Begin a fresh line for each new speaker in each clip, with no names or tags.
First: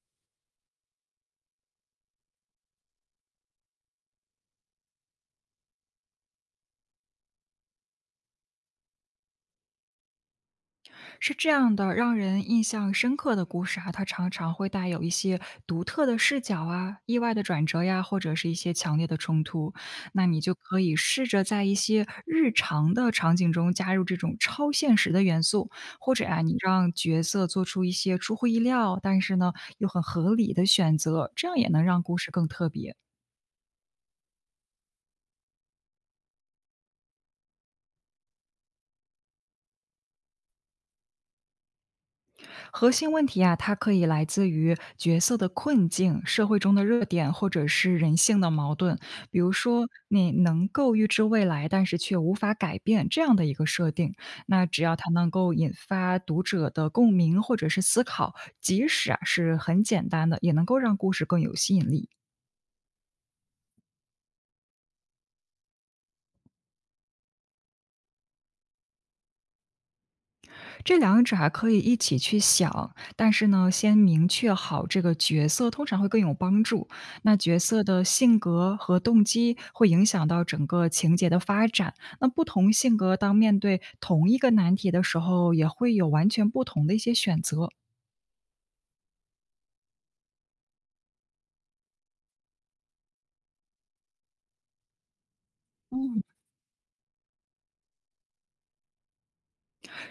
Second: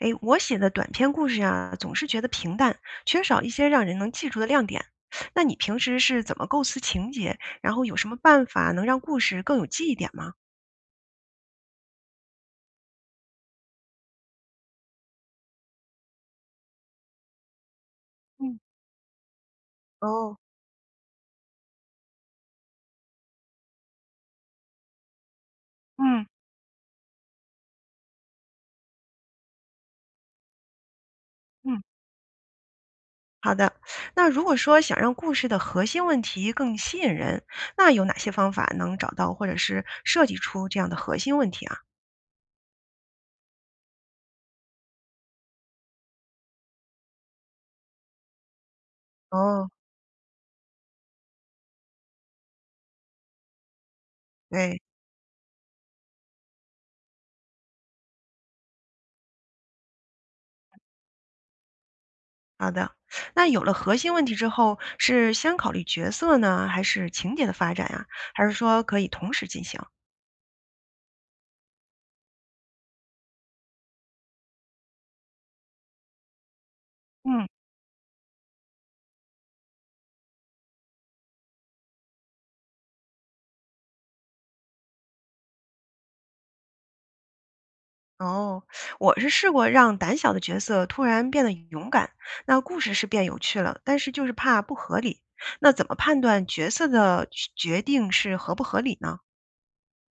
诶，我写的短篇故事啊，总是觉得平淡，缺少一些让人能记住的亮点。那你平时是怎么构思情节？然后有什么办法能让故事更有记忆点吗？
是这样的，让人印象深刻的故事啊，它常常会带有一些独特的视角啊、意外的转折呀，或者是一
嗯，
些强烈的冲突。那
哦，
你就可以试着在一些日常的场景中加入这种超现实的元素，或者
嗯
啊，你让角色做出一些出乎意料，但是呢又很合理的选择，这样也
嗯
能让故事更特别。
好的，那如果说想让故事的核心问题更吸引人，那有哪些方法能找到或者是设计出这样的核心问题啊？
核心问题啊，它可以来自于角色的困境、社会中的热点，或者是人性的矛盾。比如
哦，
说，你能够预知未来，但是却无法改变这样的一个设定，那
对，
只要它能够引发读者的共鸣或者是思考，即使啊是很简单的，也能够让故事更有吸引力。
好的。那有了核心问题之后，是先考虑角色呢，还是情节的发展呀？还是说可以同时进行？
这两者还可以一起去想，但是呢，先明确好这个角色，通常会更有帮助。那
嗯，
角色的性格和动机会影响到整个情节的发展。那不同性格当面对同一个难题的时候，也会有完全不同的一些选择。
哦，我是试过让胆小的角色突然变得勇敢，那故事是变有趣了，但是就是怕不合理。那怎么判
嗯。
断角色的决定是合不合理呢？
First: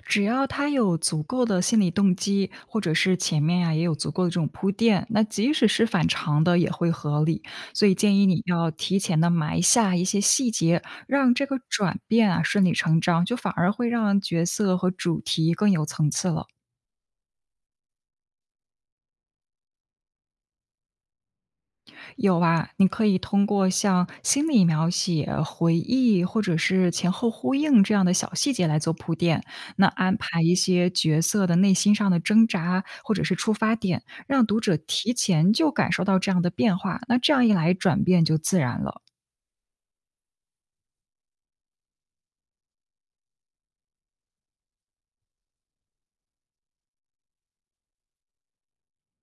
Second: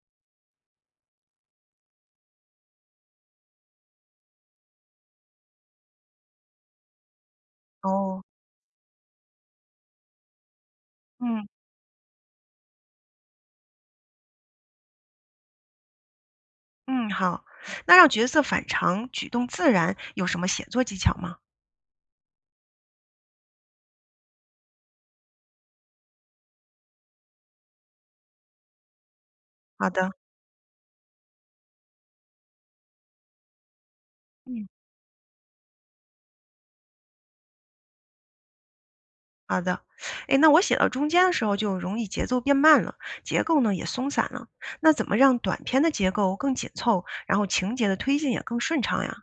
只要他有足够的心理动机，或者是前面呀也有足够的这种铺垫，那即使是反常的也会合理。所以建
哦，
议你要提前的埋下一些细节，让这
嗯
个转变啊顺理成章，就反而会让角色和主题更有层次了。
嗯，好，那让角色反常、举动自然，有什么写作技巧吗？
有啊，你可以通过像心理描写、回忆或者是前后呼应这样的小细节来做铺垫，那
好的，
安排一些角色的内心上的挣扎或者是出发点，让读
嗯，
者提前就感受到这样的变化，那这样一来转变就自然了。
好的。哎，那我写到中间的时候就容易节奏变慢了，结构呢也松散了。那怎么让短篇的结构更紧凑，然后情节的推进也更顺畅呀？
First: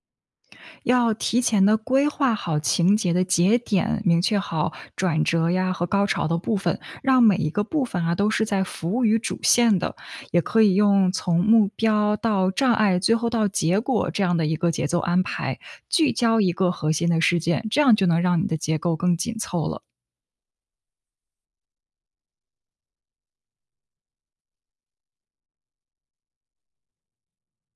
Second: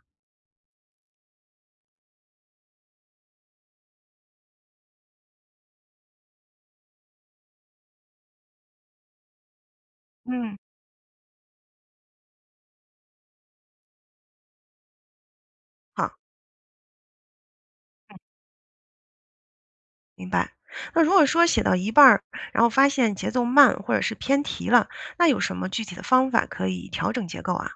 要提前的规划好情节的节点，明确好转折呀和高潮的部分，让每一个部分啊都是在服务于主线的。也
嗯，
可以用从目标到障碍，最后到结果这样的一个节奏安排，聚
好。
焦一个核心的事件，这样就能让你的结构更紧凑了。
明白。那如果说写到一半儿，然后发现节奏慢或者是偏题了，那有什么具体的方法可以调整结构啊？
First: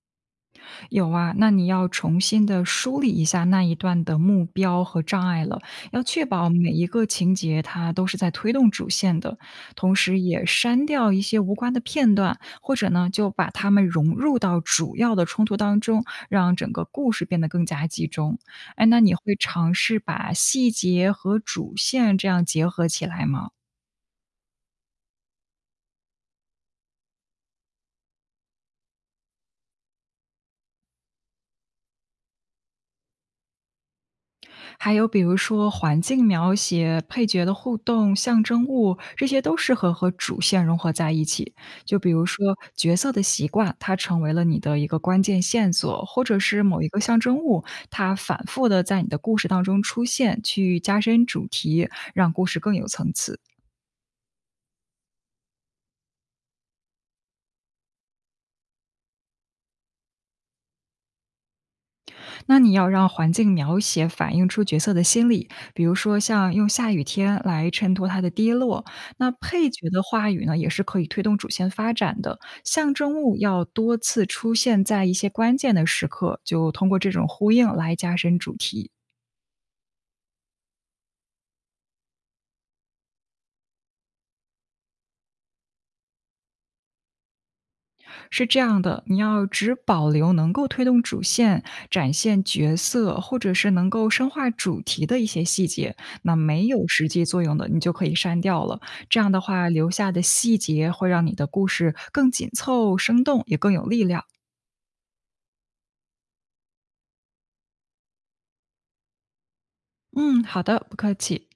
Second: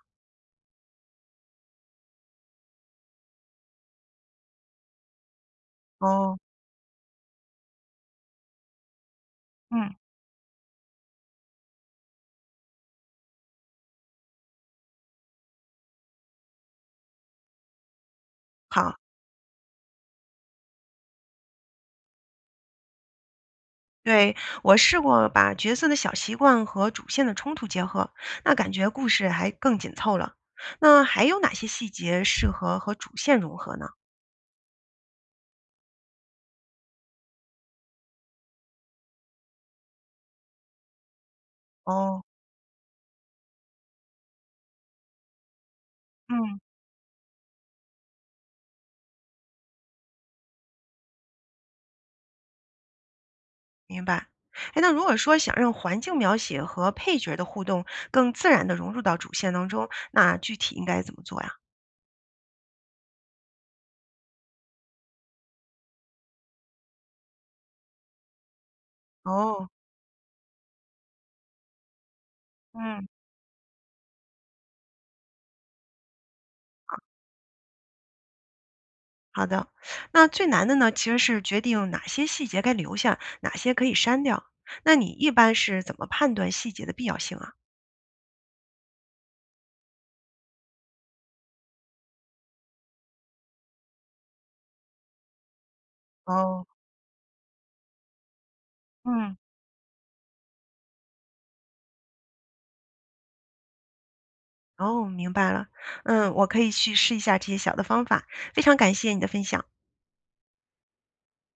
有啊，那你要重新的梳理一下那一段的目标和障碍了，要确
哦，
保每一个情节它都是在推动主线的，
嗯，
同时也删掉一些无关的片段，或者呢就把它们融入到主要的冲突当中，让整个故事变得更加集中。哎，
好，
那你会尝试把细节和主线这样结合起来吗？
对，我试过把角色的小习惯和主线的冲突结合，那感觉故事还更紧凑了。那还有哪些细节适合和主线融合呢？
还有比如说环境描写、配角的互动、象征物，这些都适合和主线融合在一起。就比
哦，
如说角色的习惯，它成为了你的一个关键线索，或者
嗯，
是某一个象征物，它反复的在你的故事当中出现，去加深主题，让故事更有层次。
明白。哎，那如果说想让环境描写和配角的互动更自然的融入到主线当中，那具体应该怎么做呀？
那你要让环境描写反映出角色的心理，比如说像用下雨天来衬托它的低落。那
哦，
配角的话语呢，也是可以推动主线发展的。象
嗯。
征物要多次出现在一些关键的时刻，就通过这种呼应来加深主题。
好的，那最难的呢，其实是决定哪些细节该留下，哪些可以删掉。那你一般是怎么判断细节的必要性啊？
是这样的，你要只保留能够推动主线、展现角色，或者是能够深化主题的一些细节，那
哦，
没有实际作用的，你就可以删掉了。这样
嗯，
的话，留下的细节会让你的故事更紧凑、生动，也更有力量。
哦，明白了。嗯，我可以去试一下这些小的方法。非常感谢你的分享。
嗯，好的，不客气。